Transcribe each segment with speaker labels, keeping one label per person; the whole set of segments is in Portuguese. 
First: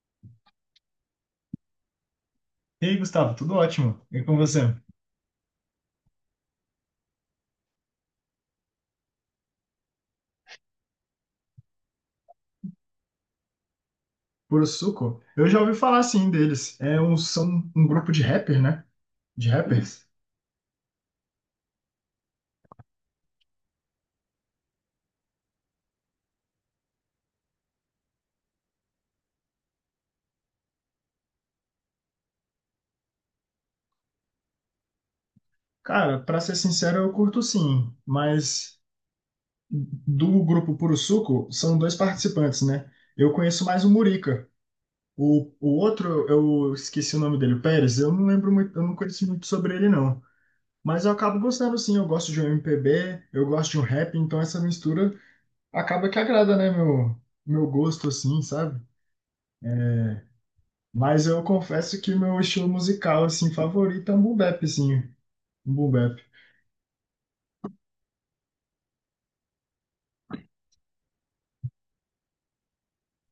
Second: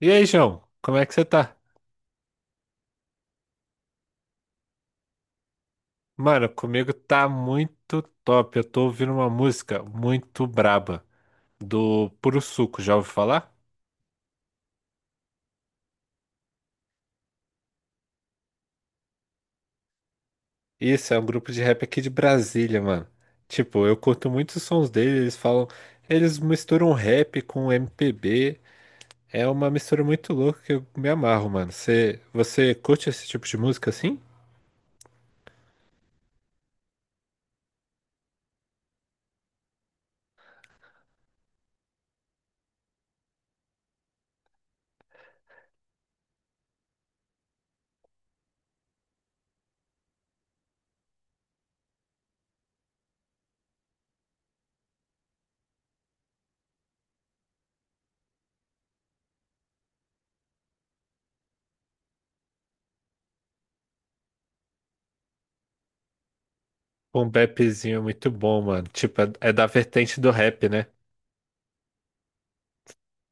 Speaker 1: E aí, João, como é que você tá?
Speaker 2: E aí, Gustavo, tudo ótimo? E com você?
Speaker 1: Mano, comigo tá muito top. Eu tô ouvindo uma música muito braba do Puro Suco, já ouviu falar?
Speaker 2: Puro Suco? Eu já ouvi falar sim deles. São um grupo de rapper, né? De rappers.
Speaker 1: Isso, é um grupo de rap aqui de Brasília, mano. Tipo, eu curto muito os sons deles, eles falam, eles misturam rap com MPB. É uma mistura muito louca que eu me amarro, mano. Você curte esse tipo de música assim?
Speaker 2: Cara, pra ser sincero, eu curto sim, mas do grupo Puro Suco são dois participantes, né? Eu conheço mais o Murica. O outro, eu esqueci o nome dele, o Pérez, eu não lembro muito, eu não conheço muito sobre ele, não. Mas eu acabo gostando sim, eu gosto de um MPB, eu gosto de um rap, então essa mistura acaba que agrada, né, meu gosto, assim, sabe? Mas eu confesso que o meu estilo musical, assim, favorito é um boom bap, assim. Um boom bap.
Speaker 1: Um bapzinho é muito bom, mano. Tipo, é da vertente do rap, né?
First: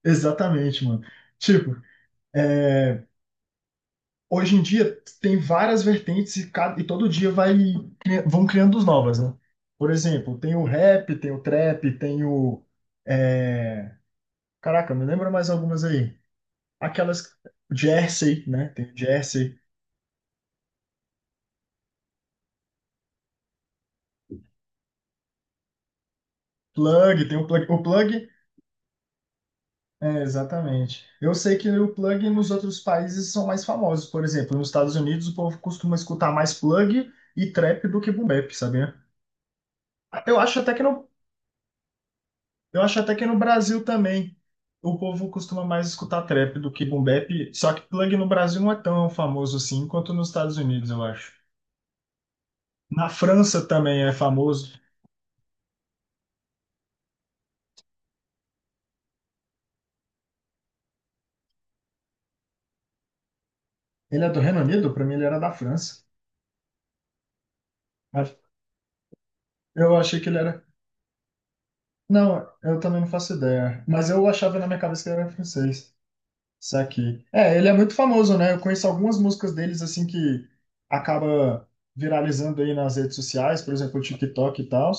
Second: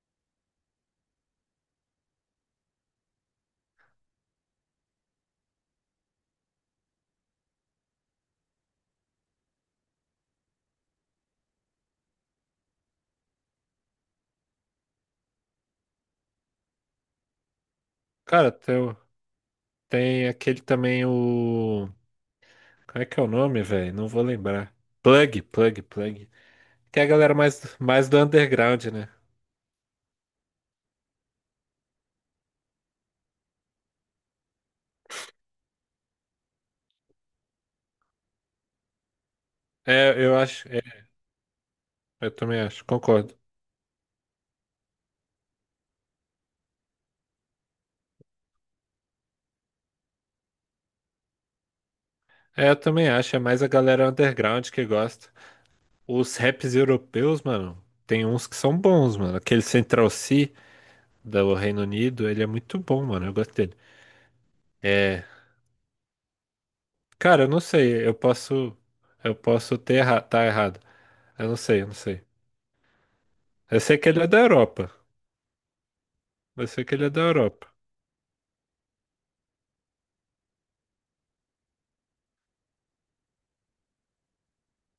Speaker 2: Exatamente, mano. Tipo, é, hoje em dia tem várias vertentes e, todo dia vai, vão criando as novas, né? Por exemplo, tem o rap, tem o trap, tem o... é, Caraca, me lembra mais algumas aí. Aquelas... Jersey,
Speaker 1: Cara,
Speaker 2: né?
Speaker 1: tem,
Speaker 2: Tem o Jersey.
Speaker 1: tem aquele também o... Como é que é o nome, velho? Não vou lembrar. Plug. Que é a
Speaker 2: Plug,
Speaker 1: galera
Speaker 2: tem o plug.
Speaker 1: mais,
Speaker 2: O
Speaker 1: mais do
Speaker 2: plug.
Speaker 1: underground, né?
Speaker 2: É, exatamente. Eu sei que o plug nos outros países são mais famosos. Por exemplo, nos Estados Unidos o povo costuma escutar mais plug e trap do que boom bap, sabia?
Speaker 1: É, eu
Speaker 2: Eu acho
Speaker 1: acho.
Speaker 2: até que no,
Speaker 1: Eu também
Speaker 2: eu
Speaker 1: acho,
Speaker 2: acho até que no
Speaker 1: concordo.
Speaker 2: Brasil também o povo costuma mais escutar trap do que boom bap, só que plug no Brasil não é tão famoso assim quanto nos Estados Unidos, eu acho.
Speaker 1: É, eu também
Speaker 2: Na
Speaker 1: acho. É
Speaker 2: França
Speaker 1: mais a
Speaker 2: também
Speaker 1: galera
Speaker 2: é
Speaker 1: underground
Speaker 2: famoso.
Speaker 1: que gosta. Os raps europeus, mano, tem uns que são bons, mano. Aquele Central C do Reino Unido, ele é muito bom, mano. Eu gosto dele.
Speaker 2: Ele é do Reino Unido? Pra mim ele
Speaker 1: É.
Speaker 2: era da França.
Speaker 1: Cara, eu não sei. Eu
Speaker 2: Mas
Speaker 1: posso. Eu posso
Speaker 2: Eu achei que ele
Speaker 1: tá
Speaker 2: era.
Speaker 1: errado. Eu não sei.
Speaker 2: Não, eu também não faço
Speaker 1: Eu
Speaker 2: ideia.
Speaker 1: sei
Speaker 2: Mas
Speaker 1: que ele
Speaker 2: eu
Speaker 1: é da
Speaker 2: achava na minha
Speaker 1: Europa.
Speaker 2: cabeça que ele era francês.
Speaker 1: Eu sei que ele é da
Speaker 2: Saquei. É, ele
Speaker 1: Europa.
Speaker 2: é muito famoso, né? Eu conheço algumas músicas deles, assim, que acaba viralizando aí nas redes sociais, por exemplo, o TikTok e tal,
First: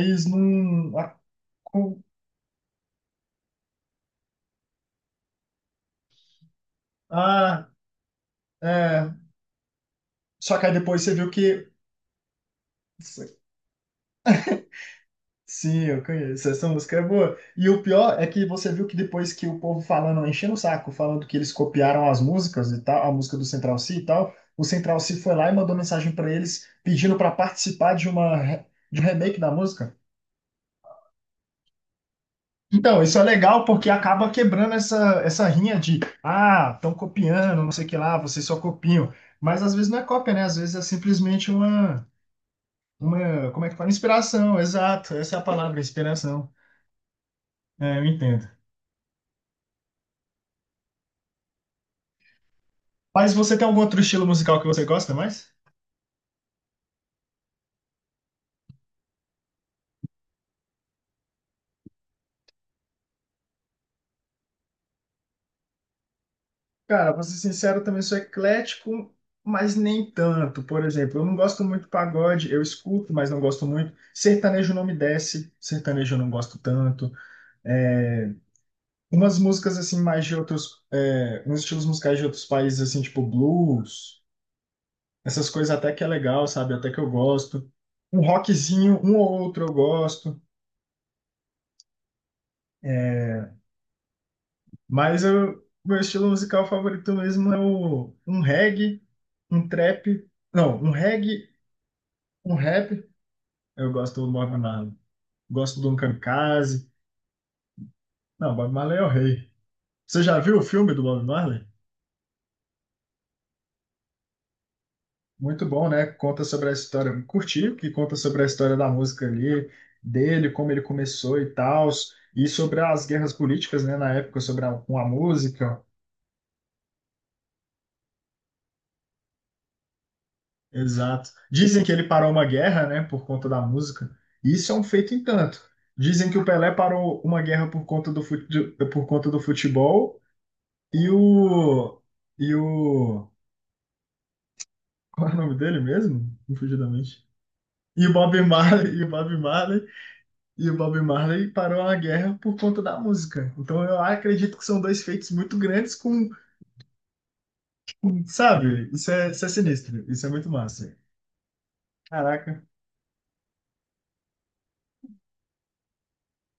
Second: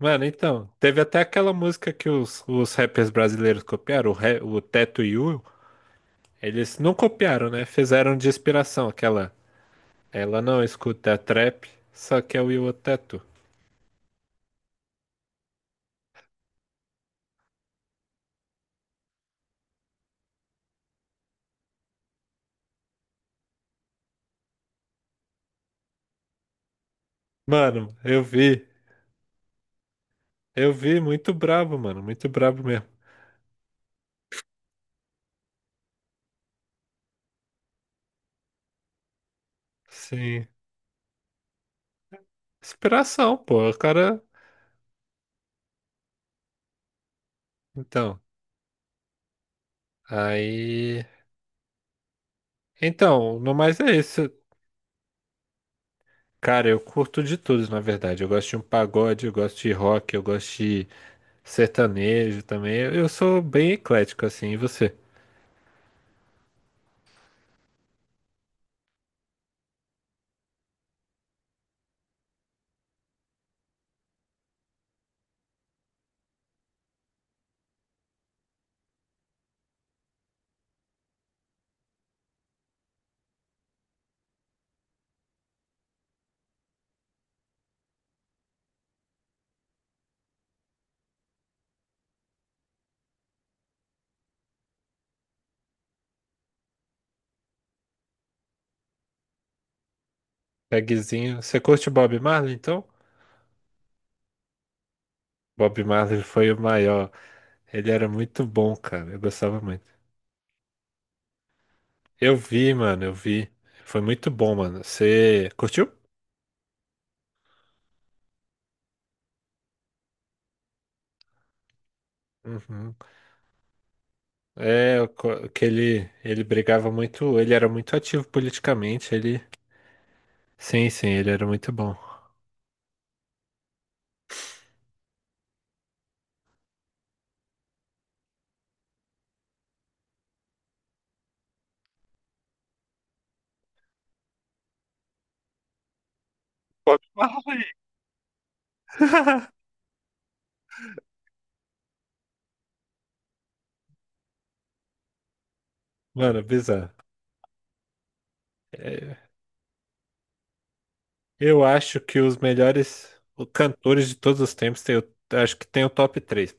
Speaker 1: Mano, então,
Speaker 2: não...
Speaker 1: teve até aquela música
Speaker 2: Com-
Speaker 1: que os rappers brasileiros copiaram, o, o Teto e o, eles não copiaram, né?
Speaker 2: ah,
Speaker 1: Fizeram de inspiração
Speaker 2: é...
Speaker 1: aquela. Ela
Speaker 2: Só
Speaker 1: não
Speaker 2: que aí depois você
Speaker 1: escuta
Speaker 2: viu
Speaker 1: trap,
Speaker 2: que...
Speaker 1: só que é o Will o Teto.
Speaker 2: Sim, eu conheço, essa música é boa. E o pior é que você viu que depois que o povo falando, enchendo o saco, falando que eles copiaram as músicas e tal, a música do Central C e tal, o Central C foi lá e mandou mensagem pra eles pedindo pra participar
Speaker 1: Mano,
Speaker 2: de
Speaker 1: eu
Speaker 2: uma...
Speaker 1: vi,
Speaker 2: De um remake da música.
Speaker 1: eu vi, muito brabo, mano, muito brabo mesmo.
Speaker 2: Então, isso é legal porque acaba quebrando essa rinha de, ah, estão copiando, não sei o que lá, vocês só copiam. Mas às vezes não é cópia, né?
Speaker 1: Sim,
Speaker 2: Às vezes é simplesmente
Speaker 1: inspiração,
Speaker 2: como
Speaker 1: pô,
Speaker 2: é que
Speaker 1: o
Speaker 2: fala?
Speaker 1: cara.
Speaker 2: Inspiração, exato. Essa é a palavra, inspiração. É, eu
Speaker 1: Então,
Speaker 2: entendo.
Speaker 1: aí.
Speaker 2: Mas
Speaker 1: Então, no
Speaker 2: você tem algum
Speaker 1: mais é
Speaker 2: outro estilo
Speaker 1: isso.
Speaker 2: musical que você gosta mais?
Speaker 1: Cara, eu curto de tudo, na verdade. Eu gosto de um pagode, eu gosto de rock, eu gosto de... sertanejo também. Eu sou bem eclético, assim. E você?
Speaker 2: Cara, pra ser sincero, eu também sou eclético, mas nem tanto. Por exemplo, eu não gosto muito de pagode, eu escuto, mas não gosto muito. Sertanejo não me desce, sertanejo eu não gosto tanto. Umas músicas assim mais de outros, uns estilos musicais de outros países assim, tipo blues, essas coisas até que é legal, sabe? Até que eu gosto. Um rockzinho, um ou outro eu gosto, é, mas eu, meu estilo musical favorito mesmo é o, um reggae, um trap, não, um
Speaker 1: Pegzinho.
Speaker 2: reggae,
Speaker 1: Você curte Bob Marley,
Speaker 2: um
Speaker 1: então?
Speaker 2: rap. Eu gosto do Bob Marley.
Speaker 1: Bob
Speaker 2: Gosto do um
Speaker 1: Marley foi o
Speaker 2: Kamikaze.
Speaker 1: maior. Ele era muito
Speaker 2: Não, Bob
Speaker 1: bom,
Speaker 2: Marley é o
Speaker 1: cara. Eu
Speaker 2: rei.
Speaker 1: gostava muito.
Speaker 2: Você já viu o filme do Bob Marley?
Speaker 1: Eu vi, mano, eu vi. Foi muito bom, mano. Você
Speaker 2: Muito bom,
Speaker 1: curtiu?
Speaker 2: né? Conta sobre a história. Curti, que conta sobre a história da música ali, dele, como ele começou e tal, e sobre
Speaker 1: Uhum.
Speaker 2: as guerras políticas, né, na época, sobre a, com
Speaker 1: É,
Speaker 2: a
Speaker 1: eu que
Speaker 2: música.
Speaker 1: ele brigava muito. Ele era muito ativo politicamente. Ele. Sim, sim,
Speaker 2: Exato.
Speaker 1: ele era muito
Speaker 2: Dizem que
Speaker 1: bom.
Speaker 2: ele parou uma guerra, né, por conta da música. Isso é um feito em tanto. Dizem que o Pelé parou uma guerra por conta do, por conta do futebol e o. E o. Qual é o nome dele mesmo? Confundidamente. E o Bob Marley, e o Bob Marley parou a guerra por conta da música. Então eu acredito que são dois feitos muito grandes
Speaker 1: Mano, bizarro.
Speaker 2: sabe? Isso
Speaker 1: É,
Speaker 2: é, isso é sinistro, isso é muito massa.
Speaker 1: eu acho que os
Speaker 2: Caraca,
Speaker 1: melhores cantores de todos os tempos tem o, acho que tem o top três.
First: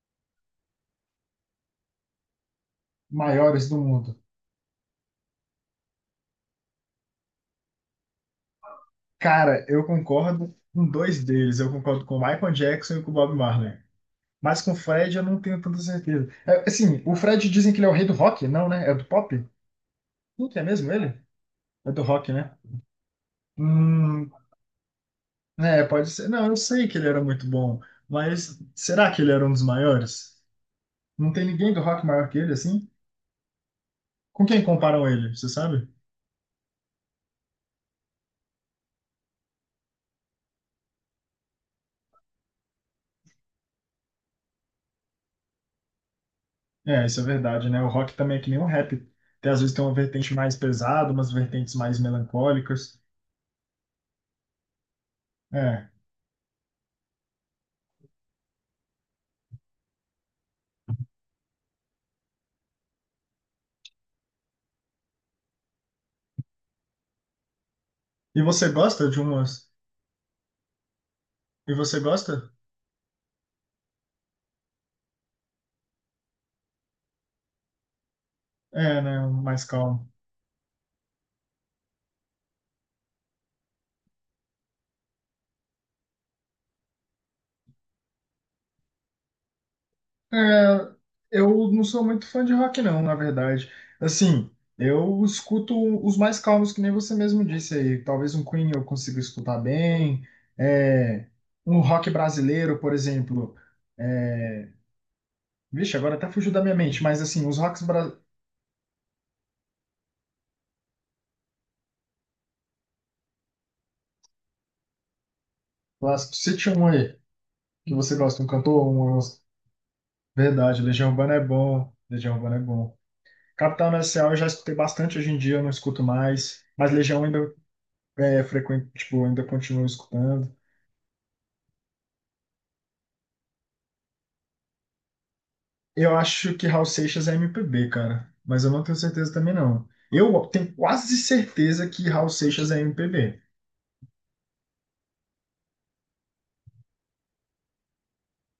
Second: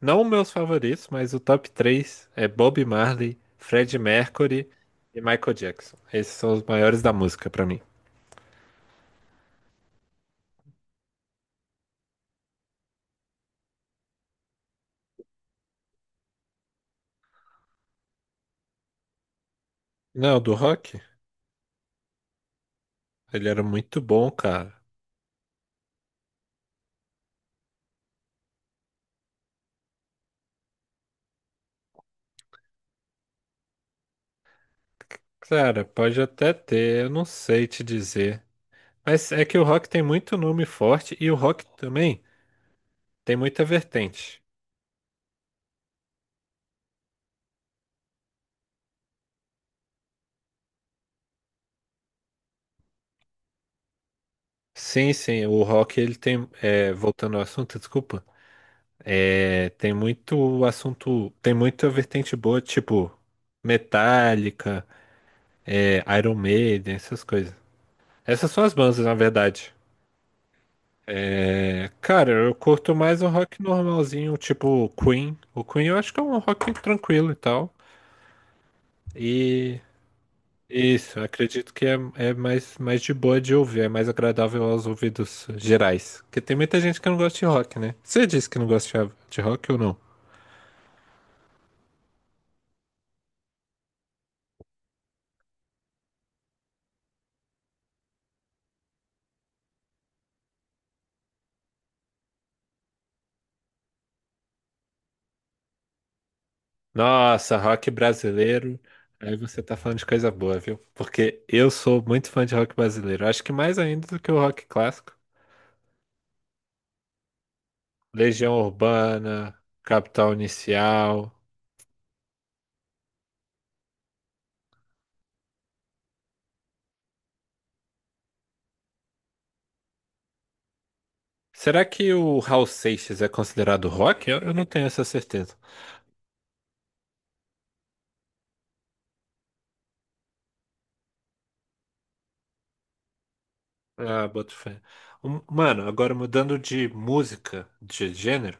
Speaker 1: Não meus favoritos, mas o top 3 é Bob Marley,
Speaker 2: maiores do
Speaker 1: Freddie
Speaker 2: mundo.
Speaker 1: Mercury e Michael Jackson. Esses são os maiores da música pra mim.
Speaker 2: Cara, eu concordo com dois deles. Eu concordo com o Michael Jackson e com o Bob Marley. Mas com o Fred eu não tenho tanta certeza. É, assim, o Fred dizem que ele é o rei do rock, não, né? É do pop?
Speaker 1: Não,
Speaker 2: Não,
Speaker 1: do
Speaker 2: que é mesmo
Speaker 1: rock,
Speaker 2: ele? É do rock, né?
Speaker 1: ele era muito bom,
Speaker 2: Hum,
Speaker 1: cara.
Speaker 2: pode ser. Não, eu sei que ele era muito bom, mas será que ele era um dos maiores? Não tem ninguém do rock maior que ele, assim? Com quem comparam ele, você
Speaker 1: Cara,
Speaker 2: sabe?
Speaker 1: pode até ter, eu não sei te dizer. Mas é que o rock tem muito nome forte e o rock também tem muita vertente.
Speaker 2: É, isso é verdade, né? O rock também é que nem o rap. Tem, às vezes tem uma vertente mais pesada, umas vertentes mais melancólicas.
Speaker 1: Sim, sim, o
Speaker 2: É.
Speaker 1: rock ele tem, é, voltando ao assunto, desculpa, é, tem muito assunto, tem muita vertente boa, tipo Metallica, é, Iron Maiden, essas coisas.
Speaker 2: E
Speaker 1: Essas são
Speaker 2: você
Speaker 1: as bandas,
Speaker 2: gosta
Speaker 1: na
Speaker 2: de umas?
Speaker 1: verdade.
Speaker 2: E
Speaker 1: É,
Speaker 2: você
Speaker 1: cara,
Speaker 2: gosta?
Speaker 1: eu curto mais o rock normalzinho, tipo Queen. O Queen eu acho que é um rock tranquilo e tal.
Speaker 2: É, né? Um mais
Speaker 1: E
Speaker 2: calmo.
Speaker 1: isso, eu acredito que é mais de boa de ouvir, é mais agradável aos ouvidos gerais. Porque tem muita gente que não gosta de rock, né? Você disse que não gosta de rock ou não?
Speaker 2: É, eu não sou muito fã de rock, não, na verdade. Assim, eu escuto os mais calmos, que nem você mesmo disse aí. Talvez um Queen eu consiga escutar bem. É, um rock brasileiro, por exemplo. É, Vixe, agora até fugiu da minha mente, mas assim,
Speaker 1: Nossa, rock brasileiro. Aí você tá falando de coisa boa, viu? Porque eu sou muito fã de rock brasileiro. Acho que mais ainda do que o rock clássico.
Speaker 2: clássicos, cite um aí que você gosta, um
Speaker 1: Legião
Speaker 2: cantor,
Speaker 1: Urbana, Capital
Speaker 2: Verdade, Legião
Speaker 1: Inicial.
Speaker 2: Urbana é bom, Legião Urbana é bom. Capital Inicial eu já escutei bastante hoje em dia, eu não escuto mais, mas Legião ainda é frequente, tipo, ainda continuo escutando.
Speaker 1: Será que o Raul Seixas é considerado rock? Eu não tenho essa certeza.
Speaker 2: Eu acho que Raul Seixas é MPB, cara, mas eu não tenho certeza também não. Eu tenho quase certeza que Raul Seixas é MPB.
Speaker 1: Ah, boto fé. Mano, agora mudando de música, de gênero,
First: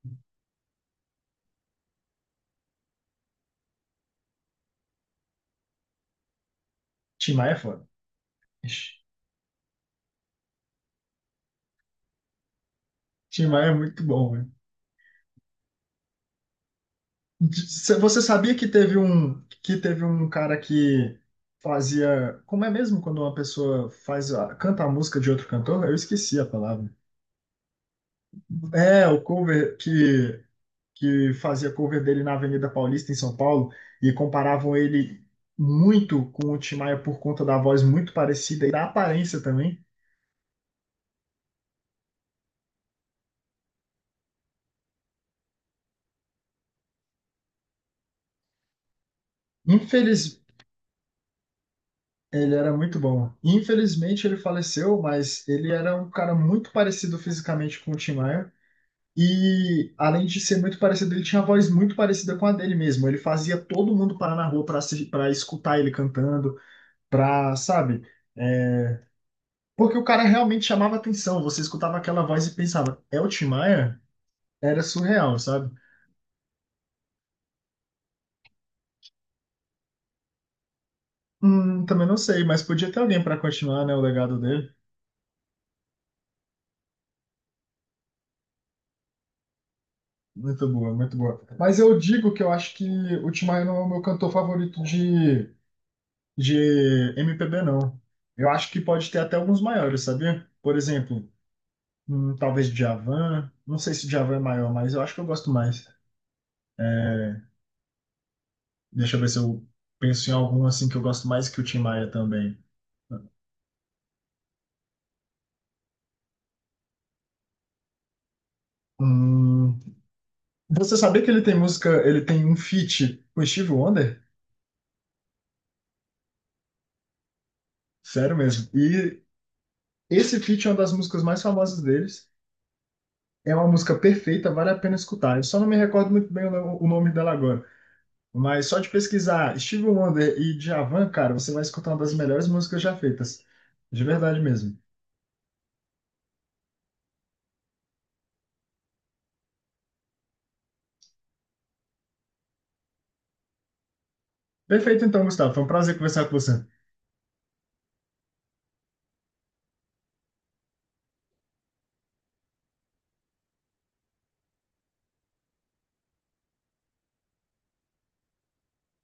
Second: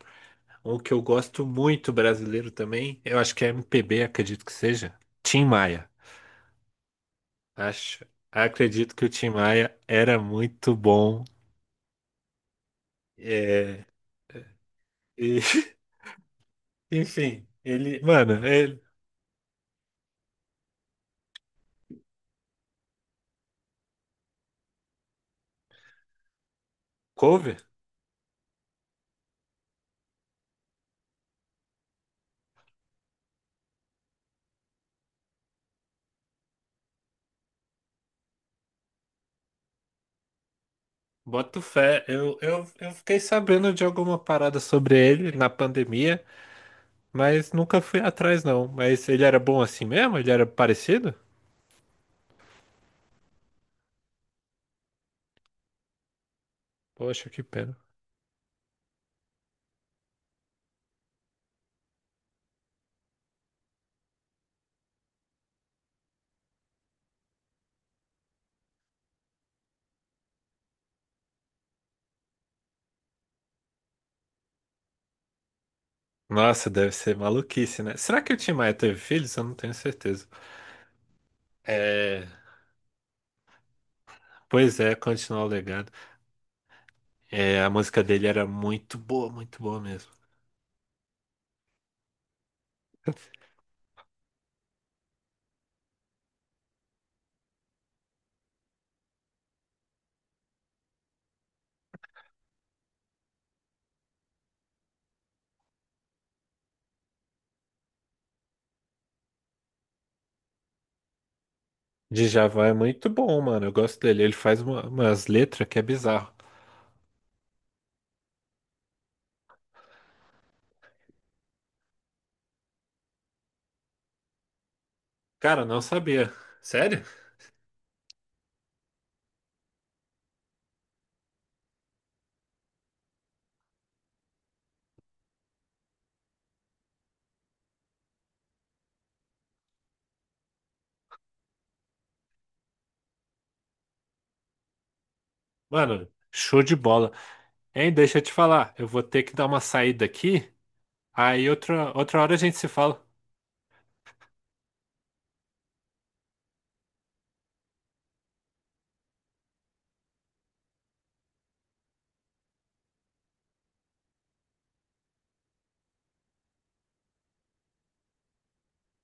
Speaker 1: um que eu gosto muito brasileiro também, eu acho que é MPB, acredito que seja. Tim Maia.
Speaker 2: Tim Maia é foda.
Speaker 1: Acho,
Speaker 2: Ixi,
Speaker 1: acredito que o Tim Maia era muito bom.
Speaker 2: Tim Maia é
Speaker 1: É,
Speaker 2: muito bom.
Speaker 1: e, enfim, ele,
Speaker 2: Você
Speaker 1: mano,
Speaker 2: sabia que
Speaker 1: ele,
Speaker 2: teve um que teve um cara que fazia, como é mesmo quando uma pessoa faz canta a música de outro cantor? Eu esqueci a palavra.
Speaker 1: cover?
Speaker 2: É, o cover que fazia cover dele na Avenida Paulista em São Paulo e comparavam ele muito com o Tim Maia por conta da voz muito parecida e da aparência também.
Speaker 1: Boto fé, eu fiquei sabendo de alguma parada sobre ele na pandemia, mas nunca fui atrás não. Mas ele era bom assim mesmo? Ele
Speaker 2: Infeliz,
Speaker 1: era parecido?
Speaker 2: ele era muito bom. Infelizmente ele faleceu, mas ele era um cara muito parecido
Speaker 1: Poxa, que pena.
Speaker 2: fisicamente com o Tim Maia. E além de ser muito parecido, ele tinha a voz muito parecida com a dele mesmo. Ele fazia todo mundo parar na rua para escutar ele cantando, sabe? É, porque o cara realmente chamava atenção. Você escutava aquela voz e pensava, é o Tim Maia? Era surreal, sabe?
Speaker 1: Nossa, deve ser maluquice, né? Será que o Tim Maia teve filhos? Eu não tenho certeza.
Speaker 2: Também não
Speaker 1: É,
Speaker 2: sei, mas podia ter alguém para continuar, né, o legado dele.
Speaker 1: pois é, continuar o legado. É, a música dele era muito boa mesmo.
Speaker 2: Muito boa, muito boa. Mas eu digo que eu acho que o Tim Maia não é o meu cantor favorito de MPB, não. Eu acho que pode ter até alguns maiores, sabia? Por exemplo, hum, talvez Djavan. Não sei se Djavan é maior, mas eu acho que eu gosto mais. É, Deixa eu ver se eu penso em algum assim que eu gosto mais que o Tim Maia também.
Speaker 1: Djavan é muito bom, mano. Eu gosto dele. Ele faz umas letras que é bizarro.
Speaker 2: Hum, você sabia que ele tem música, ele tem um feat com o Steve Wonder?
Speaker 1: Cara, não sabia. Sério?
Speaker 2: Sério mesmo. E esse feat é uma das músicas mais famosas deles. É uma música perfeita, vale a pena escutar. Eu só não me recordo muito bem o o nome dela agora. Mas só de pesquisar Steve Wonder e Djavan, cara, você vai escutar uma das melhores músicas já feitas. De verdade mesmo.
Speaker 1: Mano, show de bola. Hein, deixa eu te falar, eu vou ter que dar uma saída aqui, aí outra hora a gente se fala.
Speaker 2: Perfeito, então, Gustavo. Foi um prazer conversar com você.